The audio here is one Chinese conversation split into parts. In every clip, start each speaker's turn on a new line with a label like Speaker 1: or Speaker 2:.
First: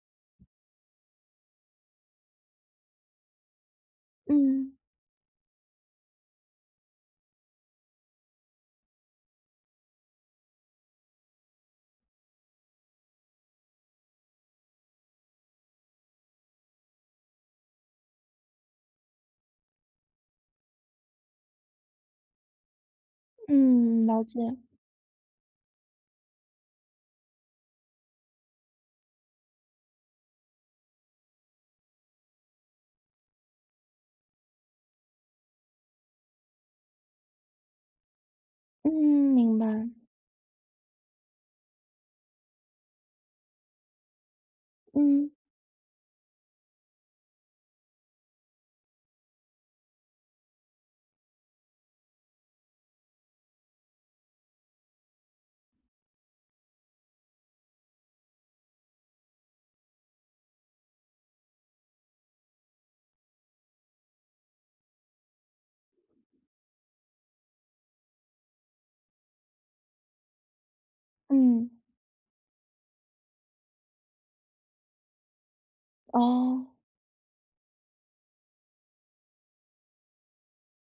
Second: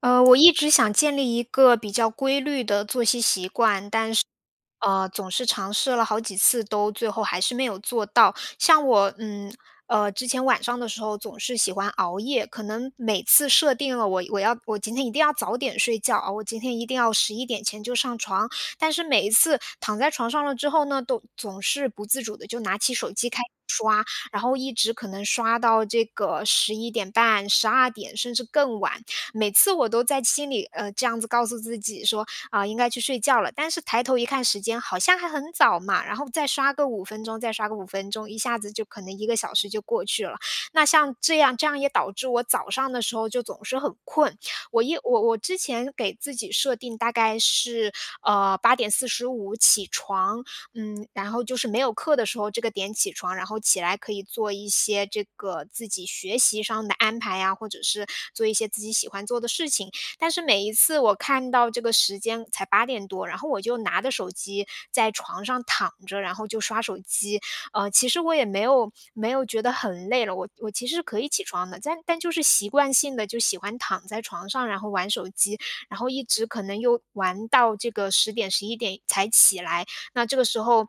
Speaker 1: 我一直想建立一个比较规律的作息习惯，但是，
Speaker 2: 嗯，
Speaker 1: 总是尝试了好几次都最后还是没有做到。像我，之前晚上的时候总是喜欢熬夜，可能每次设定了我要我今天一定要早点睡觉啊，我今天一定要11点前就上床，但是每一次躺在床上了之后呢，都总是不自主的就拿起手机开始
Speaker 2: 嗯，
Speaker 1: 刷，
Speaker 2: 了
Speaker 1: 然
Speaker 2: 解。
Speaker 1: 后一直可能刷到这个11点半、12点，甚至更晚。每次我都在心里，这样子告诉自己说，啊，应该去睡觉了，但是抬头一看时间，好像还很早嘛，然后再刷个五分钟，再刷个五分钟，一下子就
Speaker 2: 嗯，
Speaker 1: 可能一个小
Speaker 2: 明
Speaker 1: 时就
Speaker 2: 白。
Speaker 1: 过去了。那像这样也导致我早上的时候就总是很困，我一我
Speaker 2: 嗯，
Speaker 1: 我之前给自己设定大概是，8点45起床，然后就是没有课的时候这个点起床，然后起来可以做一些这个自己学习上的安排呀，或者是做一些自己喜欢做的事情。但是每一次我看到这个时间才八点多，然后我就拿着手机在床上躺着，然后就刷手机。其实我也没有觉得很累了，我其实可以起
Speaker 2: 嗯，
Speaker 1: 床的，但就是习惯性的就喜欢躺在床上，然后玩手机，然后一直可
Speaker 2: 哦，
Speaker 1: 能又玩到这个10点11点才起来。那这个时候，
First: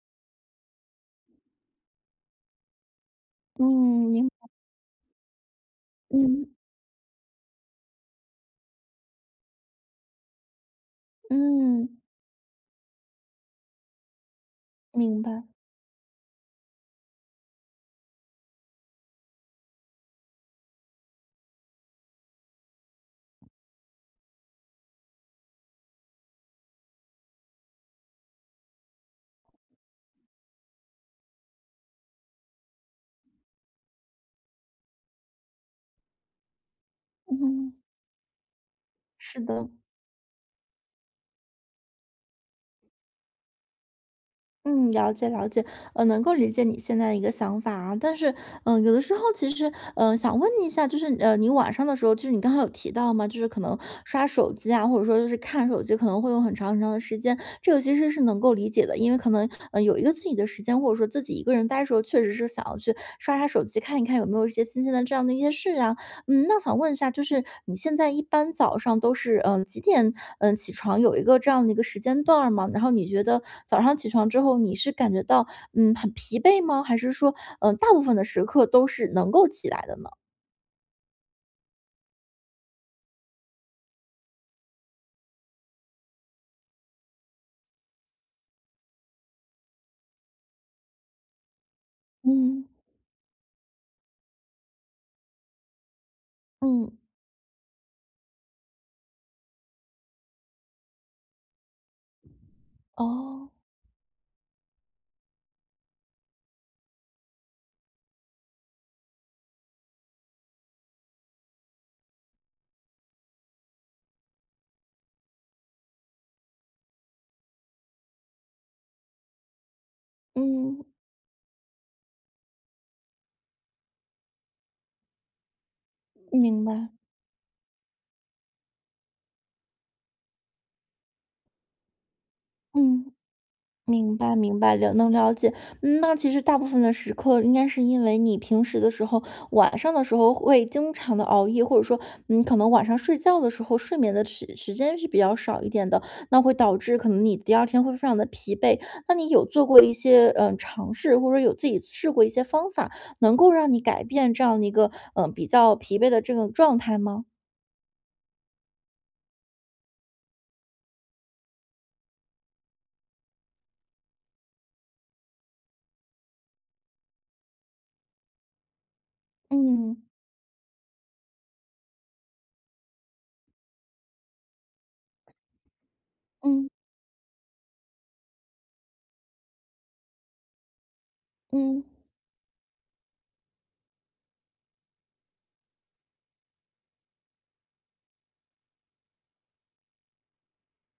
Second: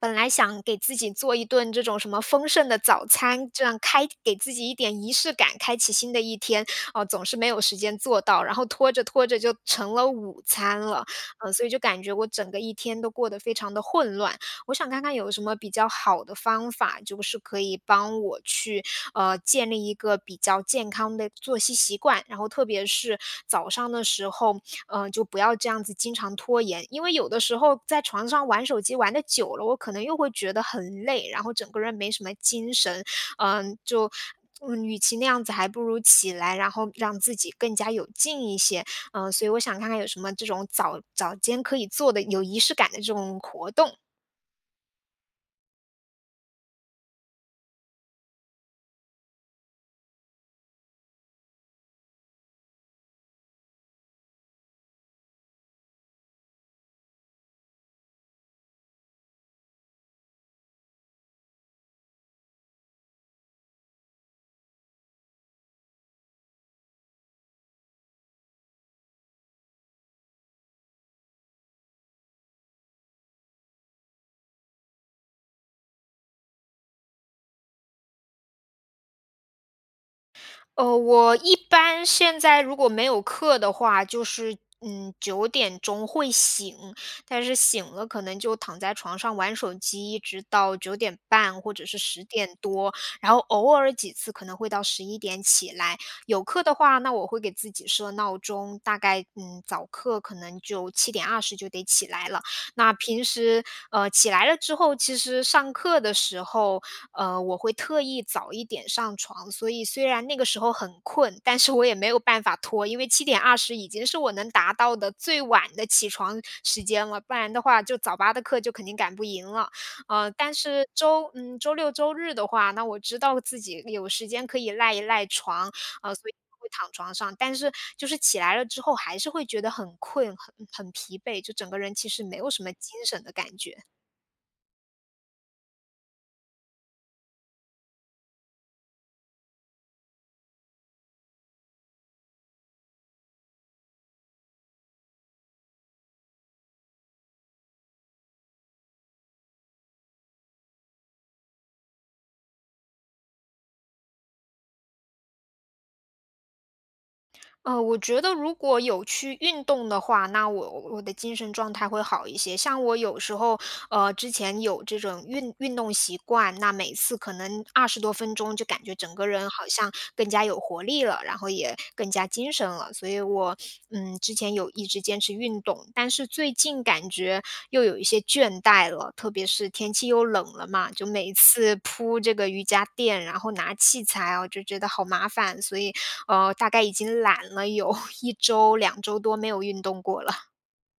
Speaker 1: 本来想给自己做一顿这种什么丰盛的早餐，这样开
Speaker 2: 嗯，
Speaker 1: 给自己一点仪式感，开启新的一
Speaker 2: 嗯，
Speaker 1: 天，哦，总是没有时间做到，然后拖着拖着就成了午餐了，嗯，所以就
Speaker 2: 嗯，
Speaker 1: 感觉我整个一天都过得非常的混乱。我想看看
Speaker 2: 明
Speaker 1: 有什
Speaker 2: 白。
Speaker 1: 么比较好的方法，就是可以帮我去建立一个比较健康的作息习惯，然后特别是早上的时候，就不要这样子经常拖延。因为有的时候在床上玩手机玩的久了，我可能又会觉得很累，然后整个人没什么精神，嗯，就与其那样子，还不如起来，然后让自己
Speaker 2: 嗯，
Speaker 1: 更加有劲一些。嗯，
Speaker 2: 是
Speaker 1: 所以我
Speaker 2: 的。
Speaker 1: 想看看有什么这种早早间可以做的有仪式感的这种活动。
Speaker 2: 嗯，了解了解，能够理解你现在的一个想法啊，但是，有的时候其实，想问你一下，就是，你晚上的时候，就是你刚刚有提到嘛，就是可能刷手机啊，或者说就是看手机，可能会用很长很长的时间，这个其实是能够理解的，因为可能，有一个自己的时间，或者说自己一个人待的时候，确实是想要去刷刷手机，看一看有没有一些新鲜的这样的一些事啊，那想问一下，就是你现在一般早上都是，几点，起床，有一个这样的一个时间段儿吗？然后你觉得早上起床之后，你是感觉到，很疲惫吗？还是说，大部分的时刻都是能够起来的呢？
Speaker 1: 我一般现在如果没有课的话，就是9点钟会醒，但是醒了可能就躺在床上玩手机，一直到9点半或者是十点
Speaker 2: 嗯，
Speaker 1: 多，然后偶尔几次可能会到十一点起来。有课的
Speaker 2: 嗯，
Speaker 1: 话，那我会给自己设闹钟，大概早课可能就七点二十就得起来了。那平
Speaker 2: 哦。
Speaker 1: 时起来了之后，其实上课的时候。我会特意早一点上床，所以虽然那个时候很困，但是我也没有办法拖，因为七点二十已经是我能达到的最晚的起床时间了，不然的话就早八的课就肯定赶不赢了。呃，但
Speaker 2: 嗯，
Speaker 1: 是周嗯，周六周日的话，那我知道自己有时间可以赖一赖床，所以
Speaker 2: 明
Speaker 1: 会
Speaker 2: 白，
Speaker 1: 躺床上，但是就是起来了之后还是会觉得很困，很疲惫，就整个人其实没有什么精
Speaker 2: 嗯。
Speaker 1: 神的感觉。
Speaker 2: 明白，明白，了解。那其实大部分的时刻，应该是因为你平时的时候，晚上的时候会经常的熬夜，或者说，可能晚上睡觉的时候，睡眠的时间是比较少一点的，那会导致可能你第二天会非常的疲惫。那你有做过一些尝试，或者有自己试过一些方法，能够让你改变这样的一个比较疲惫的这种状态吗？
Speaker 1: 我觉得如果有去运动的话，那我的精神状态会好一些。像我有时候，之前有这种运动习惯，那每次可能20多分钟就感觉整个人好像
Speaker 2: 嗯
Speaker 1: 更加有活力了，然后也更加精神了。所以我，之前有一直坚持运动，但是最
Speaker 2: 嗯
Speaker 1: 近感觉又有一些倦怠了，特别是天气又冷了嘛，就每次
Speaker 2: 嗯。
Speaker 1: 铺这个瑜伽垫，然后拿器材啊，就觉得好麻烦，所以大概已经懒了有 1周、2周多没有运动过了。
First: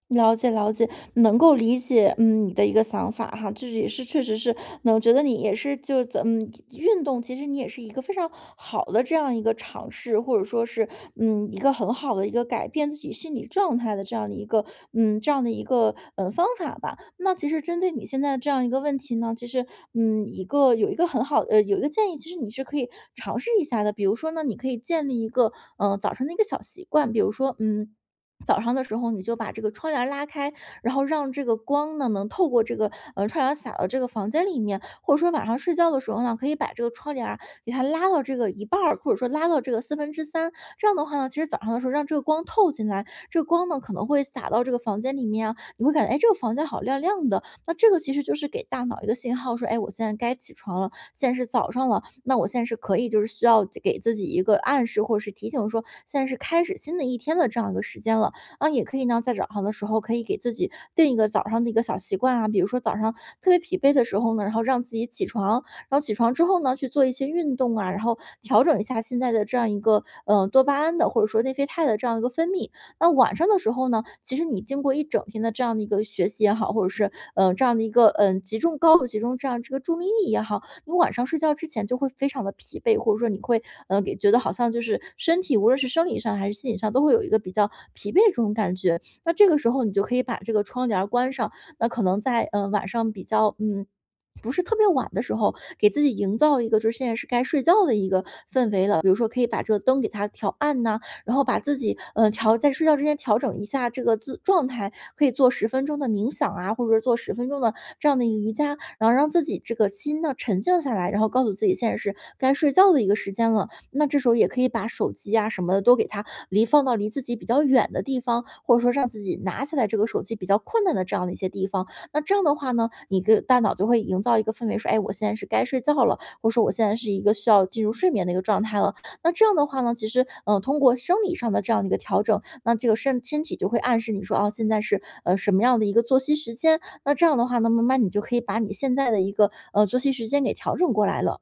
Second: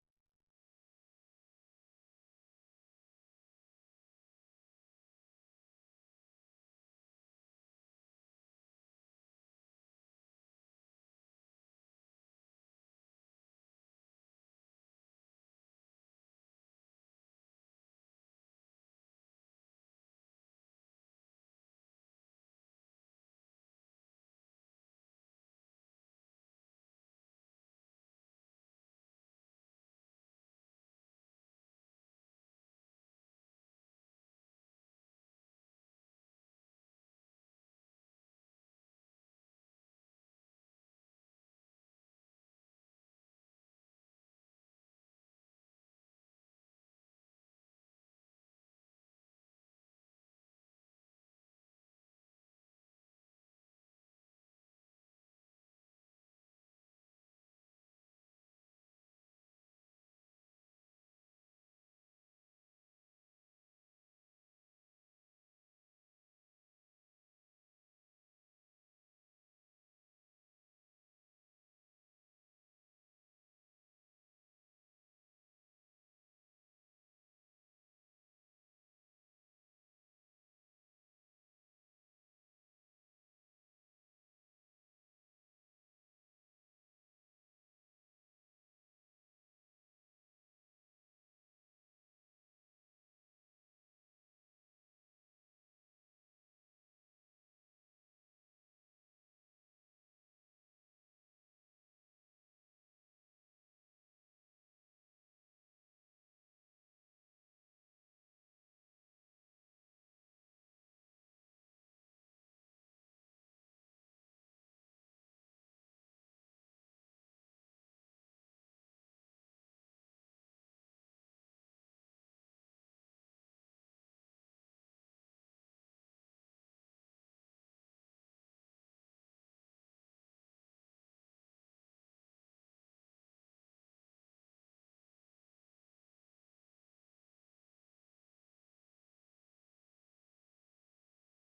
Speaker 2: 了解了解，能够理解，你的一个想法哈，就是也是确实是能觉得你也是就咱们运动，其实你也是一个非常好的这样一个尝试，或者说是一个很好的一个改变自己心理状态的这样的一个这样的一个方法吧。那其实针对你现在这样一个问题呢，其实嗯一个有一个很好呃有一个建议，其实你是可以尝试一下的。比如说呢，你可以建立一个早晨的一个小习惯，比如说。早上的时候，你就把这个窗帘儿拉开，然后让这个光呢能透过这个窗帘儿洒到这个房间里面，或者说晚上睡觉的时候呢，可以把这个窗帘儿给它拉到这个一半儿，或者说拉到这个四分之三。这样的话呢，其实早上的时候让这个光透进来，这个光呢可能会洒到这个房间里面啊，你会感觉哎这个房间好亮亮的。那这个其实就是给大脑一个信号，说哎我现在该起床了，现在是早上了，那我现在是可以就是需要给自己一个暗示或者是提醒说现在是开始新的一天的这样一个时间了。啊，也可以呢，在早上的时候可以给自己定一个早上的一个小习惯啊，比如说早上特别疲惫的时候呢，然后让自己起床，然后起床之后呢，去做一些运动啊，然后调整一下现在的这样一个多巴胺的或者说内啡肽的这样一个分泌。那晚上的时候呢，其实你经过一整天的这样的一个学习也好，或者是这样的一个高度集中这样这个注意力也好。你晚上睡觉之前就会非常的疲惫，或者说你会给觉得好像就是身体无论是生理上还是心理上都会有一个比较疲惫这种感觉。那这个时候你就可以把这个窗帘儿关上，那可能在晚上比较。不是特别晚的时候，给自己营造一个就是现在是该睡觉的一个氛围了。比如说，可以把这个灯给它调暗呐、然后把自己调在睡觉之前调整一下这个自状态，可以做十分钟的冥想啊，或者是做十分钟的这样的一个瑜伽，然后让自己这个心呢沉静下来，然后告诉自己现在是该睡觉的一个时间了。那这时候也可以把手机啊什么的都给它离放到离自己比较远的地方，或者说让自己拿起来这个手机比较困难的这样的一些地方。那这样的话呢，你的大脑就会营造一个氛围，说，哎，我现在是该睡觉了，或者说我现在是一个需要进入睡眠的一个状态了。那这样的话呢，其实，通过生理上的这样的一个调整，那这个身体就会暗示你说，哦，现在是什么样的一个作息时间，那这样的话呢，慢慢你就可以把你现在的一个，作息时间给调整过来了。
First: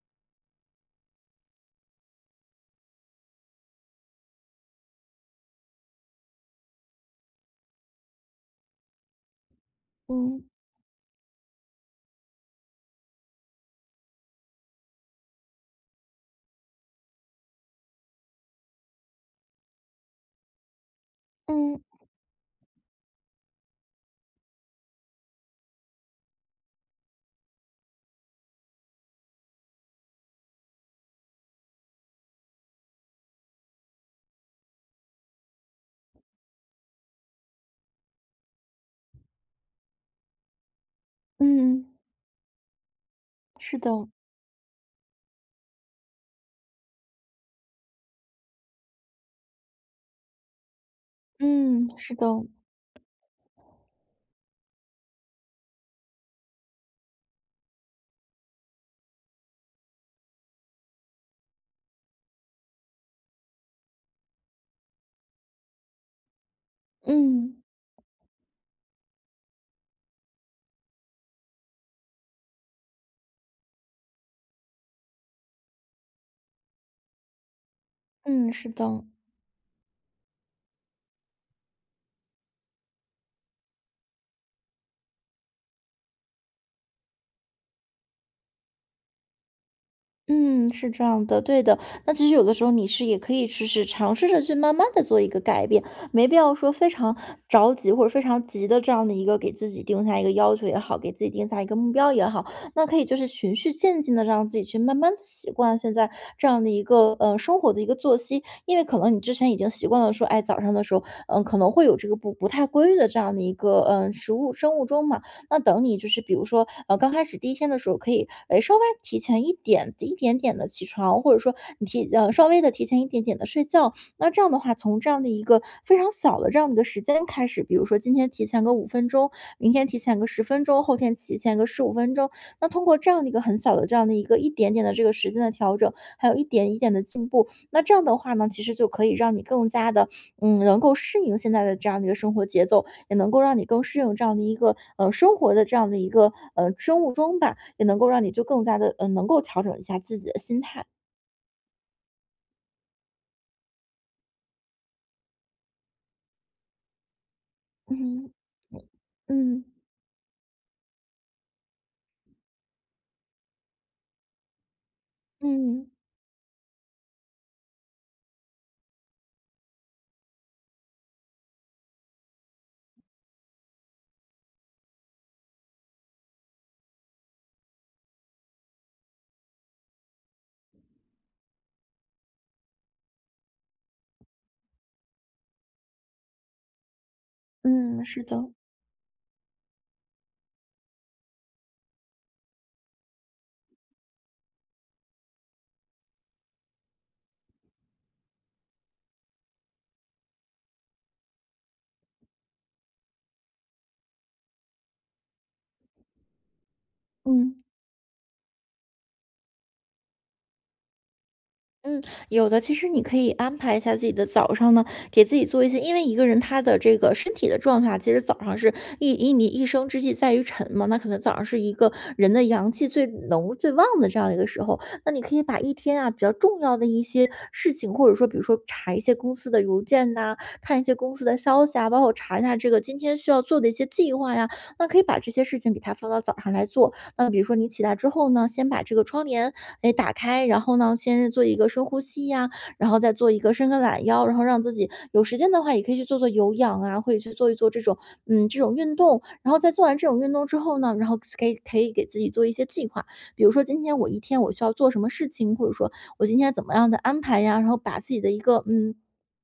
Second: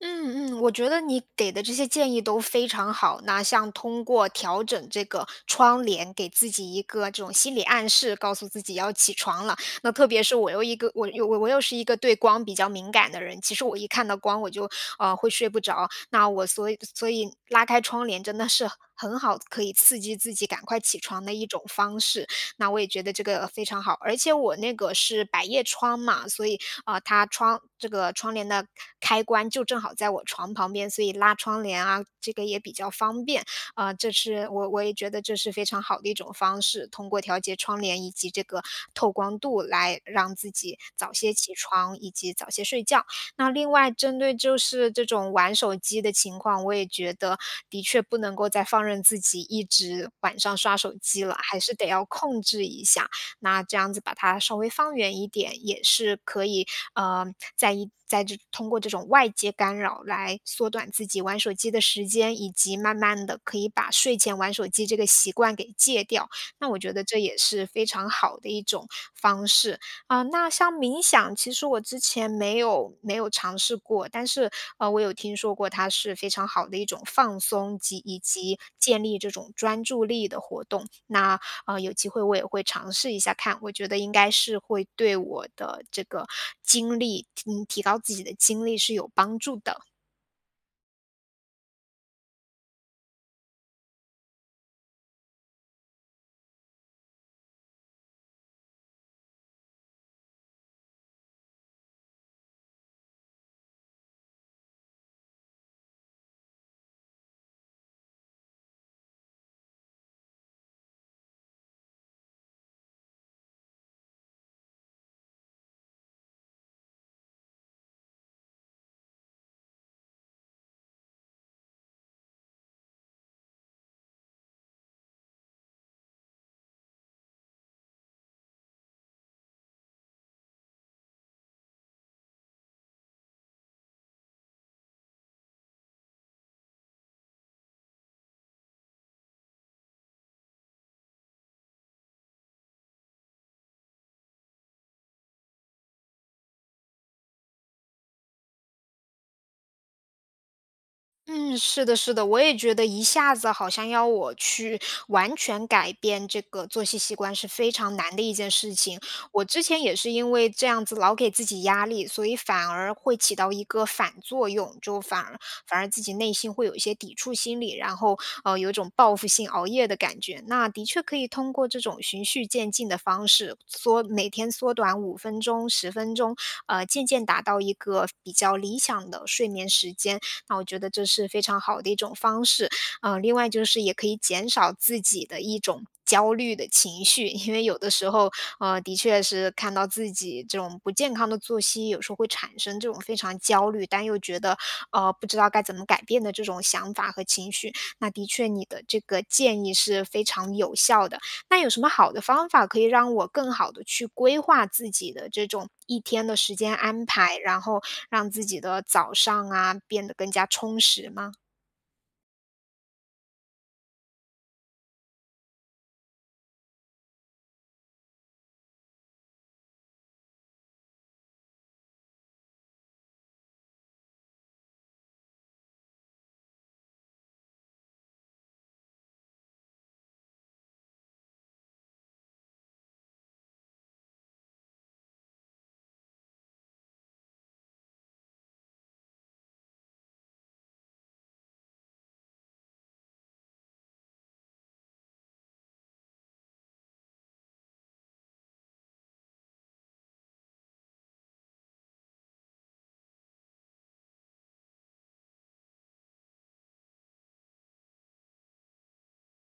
Speaker 1: 嗯嗯，我觉得你给的这些建议都非常好。那像通过调整这个窗帘，给自己一个这种心理暗示，告诉自己要起床了。那特别是
Speaker 2: 嗯，
Speaker 1: 我又是一个对光比较敏感的人，其实我一看到光我就会睡不着。那我所以拉开窗帘真的是很好，可以刺激自己赶快起床的一种
Speaker 2: 嗯，
Speaker 1: 方式。那我也觉得这个非常好，而且我那个是百叶窗嘛，所以，它这个窗帘的开关就正好在我床旁边，所以拉窗帘啊，这个也比较方便。这是我也觉得这是非常好的一种方式，通过调节窗帘以及这个透光度来让自己早些起
Speaker 2: 嗯，
Speaker 1: 床以及早些睡觉。那另
Speaker 2: 是的，
Speaker 1: 外针对就是这种玩手机的情况，我也觉得的确不能够再放任自己一直晚上刷手机了，还是得
Speaker 2: 嗯，
Speaker 1: 要
Speaker 2: 是的，
Speaker 1: 控制一下。那这样子把它稍微放远一点，也是可以，呃，在这通过这种外界干扰来缩短自己玩手机的时间，以及慢慢的可以把睡前玩手机这个习惯给戒掉。那我觉得这也
Speaker 2: 嗯，
Speaker 1: 是非常好的一种方式。啊，那像冥想，其实我之前没有尝试过，但是，我有听说过它是非常好的一种放松及以
Speaker 2: 嗯，
Speaker 1: 及
Speaker 2: 是
Speaker 1: 建
Speaker 2: 的。
Speaker 1: 立这种专注力的活动。那，有机会我也会尝试一下看，我觉得应该是会对我的这个精力，提高自己的精力是有帮助的。
Speaker 2: 嗯，是这样的，对的。那其实有的时候你是也可以试试，尝试着去慢慢的做一个改变，没必要说非常着急或者非常急的这样的一个给自己定下一个要求也好，给自己定下一个目标也好，那可以就是循序渐进的让自己去慢慢的习惯现在这样的一个生活的一个作息，因为可能你之前已经习惯了说，哎，早上的时候，可能会有这个不太规律的这样的一个生物钟嘛。那等你就是比如说，刚开始第一天的时候，可以诶稍微提前一点一点点的起床，或者说你稍微的提前一点点的睡觉。那这样的话，从这样的一个非常小的这样的一个时间开始，比如说今天提前个五分钟，明天提前个十分钟，后天提前个15分钟。那通过这样的一个很小的这样的一个一点点的这个时间的调整，还有一点一点的进步，那这样的话呢，其实就可以让你更加的能够适应现在的这样的一个生活节奏，也能够让你更适应这样的一个生活的这样的一个生物钟吧，也能够让你就更加的能够调整一下自己的心态。
Speaker 1: 嗯，是的，是的，我也觉得一下子好像要我去完全改变这个作息习惯是非
Speaker 2: 嗯
Speaker 1: 常难的
Speaker 2: 嗯
Speaker 1: 一件事情。我之
Speaker 2: 嗯
Speaker 1: 前也是因为这样子老给自己压力，所以反而会起到一个反作用，就反而反
Speaker 2: 嗯
Speaker 1: 而自己内心会有一些抵触心理，然后有一种报复性熬夜的感觉。那的确可以通过这种循序渐进的方式，每天缩短5分钟、10分钟，渐渐达到一个比较理想的睡眠时间。那我觉得这是非常好的一种方式。另外就是也可以减少自己的一种焦虑的情绪，因为有的
Speaker 2: 嗯
Speaker 1: 时
Speaker 2: 是
Speaker 1: 候，
Speaker 2: 的，
Speaker 1: 的确是看到自己这种不健康的作息，有时候会产生这种非常焦虑，但又觉得，不知道该怎么改变的这种想法和情绪。那的确，你的这个建议是非常有效的。那有什么好的方法可以让我更好的去规划自己的这种一天的时间安排，然
Speaker 2: 嗯。
Speaker 1: 后让自己的早上啊，变得更加充实吗？
Speaker 2: 嗯，有的。其实你可以安排一下自己的早上呢，给自己做一些，因为一个人他的这个身体的状态，其实早上是你一生之计在于晨嘛，那可能早上是一个人的阳气最浓最旺的这样一个时候，那你可以把一天啊比较重要的一些事情，或者说比如说查一些公司的邮件呐、看一些公司的消息啊，包括查一下这个今天需要做的一些计划呀，那可以把这些事情给它放到早上来做，那比如说你起来之后呢，先把这个窗帘哎打开，然后呢，先是做一个深呼吸呀、然后再做一个伸个懒腰，然后让自己有时间的话也可以去做做有氧啊，或者去做一做这种这种运动。然后在做完这种运动之后呢，然后可以给自己做一些计划，比如说今天我一天我需要做什么事情，或者说我今天怎么样的安排呀，然后把自己的一个。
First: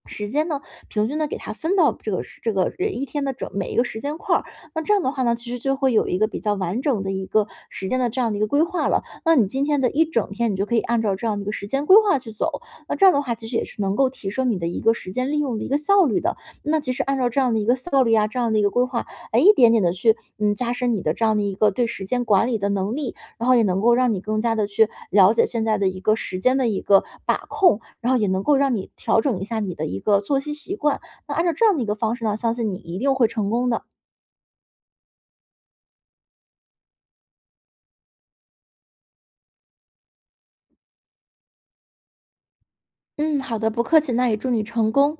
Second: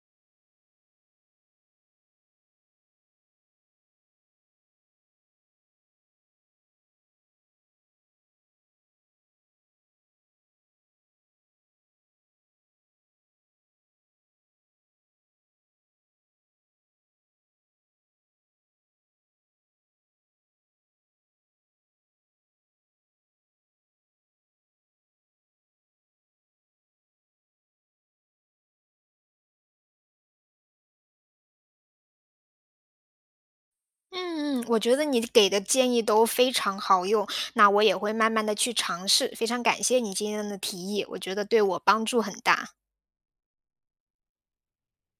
Speaker 2: 时间呢，平均的给它分到这个一天的整每一个时间块儿，那这样的话呢，其实就会有一个比较完整的一个时间的这样的一个规划了。那你今天的一整天，你就可以按照这样的一个时间规划去走。那这样的话，其实也是能够提升你的一个时间利用的一个效率的。那其实按照这样的一个效率啊，这样的一个规划，哎，一点点的去加深你的这样的一个对时间管理的能力，然后也能够让你更加的去了解现在的一个时间的一个把控，然后也能够让你调整一下你的一个作息习惯。那按照这样的一个方式呢，相信你一定会成功的。
Speaker 1: 嗯嗯，我觉得你给的建议都非常好用，那我也会慢慢的去尝试，非常感谢你今天的提议，我觉得对我帮助很大。
Speaker 2: 嗯，好的，不客气，那也祝你成功。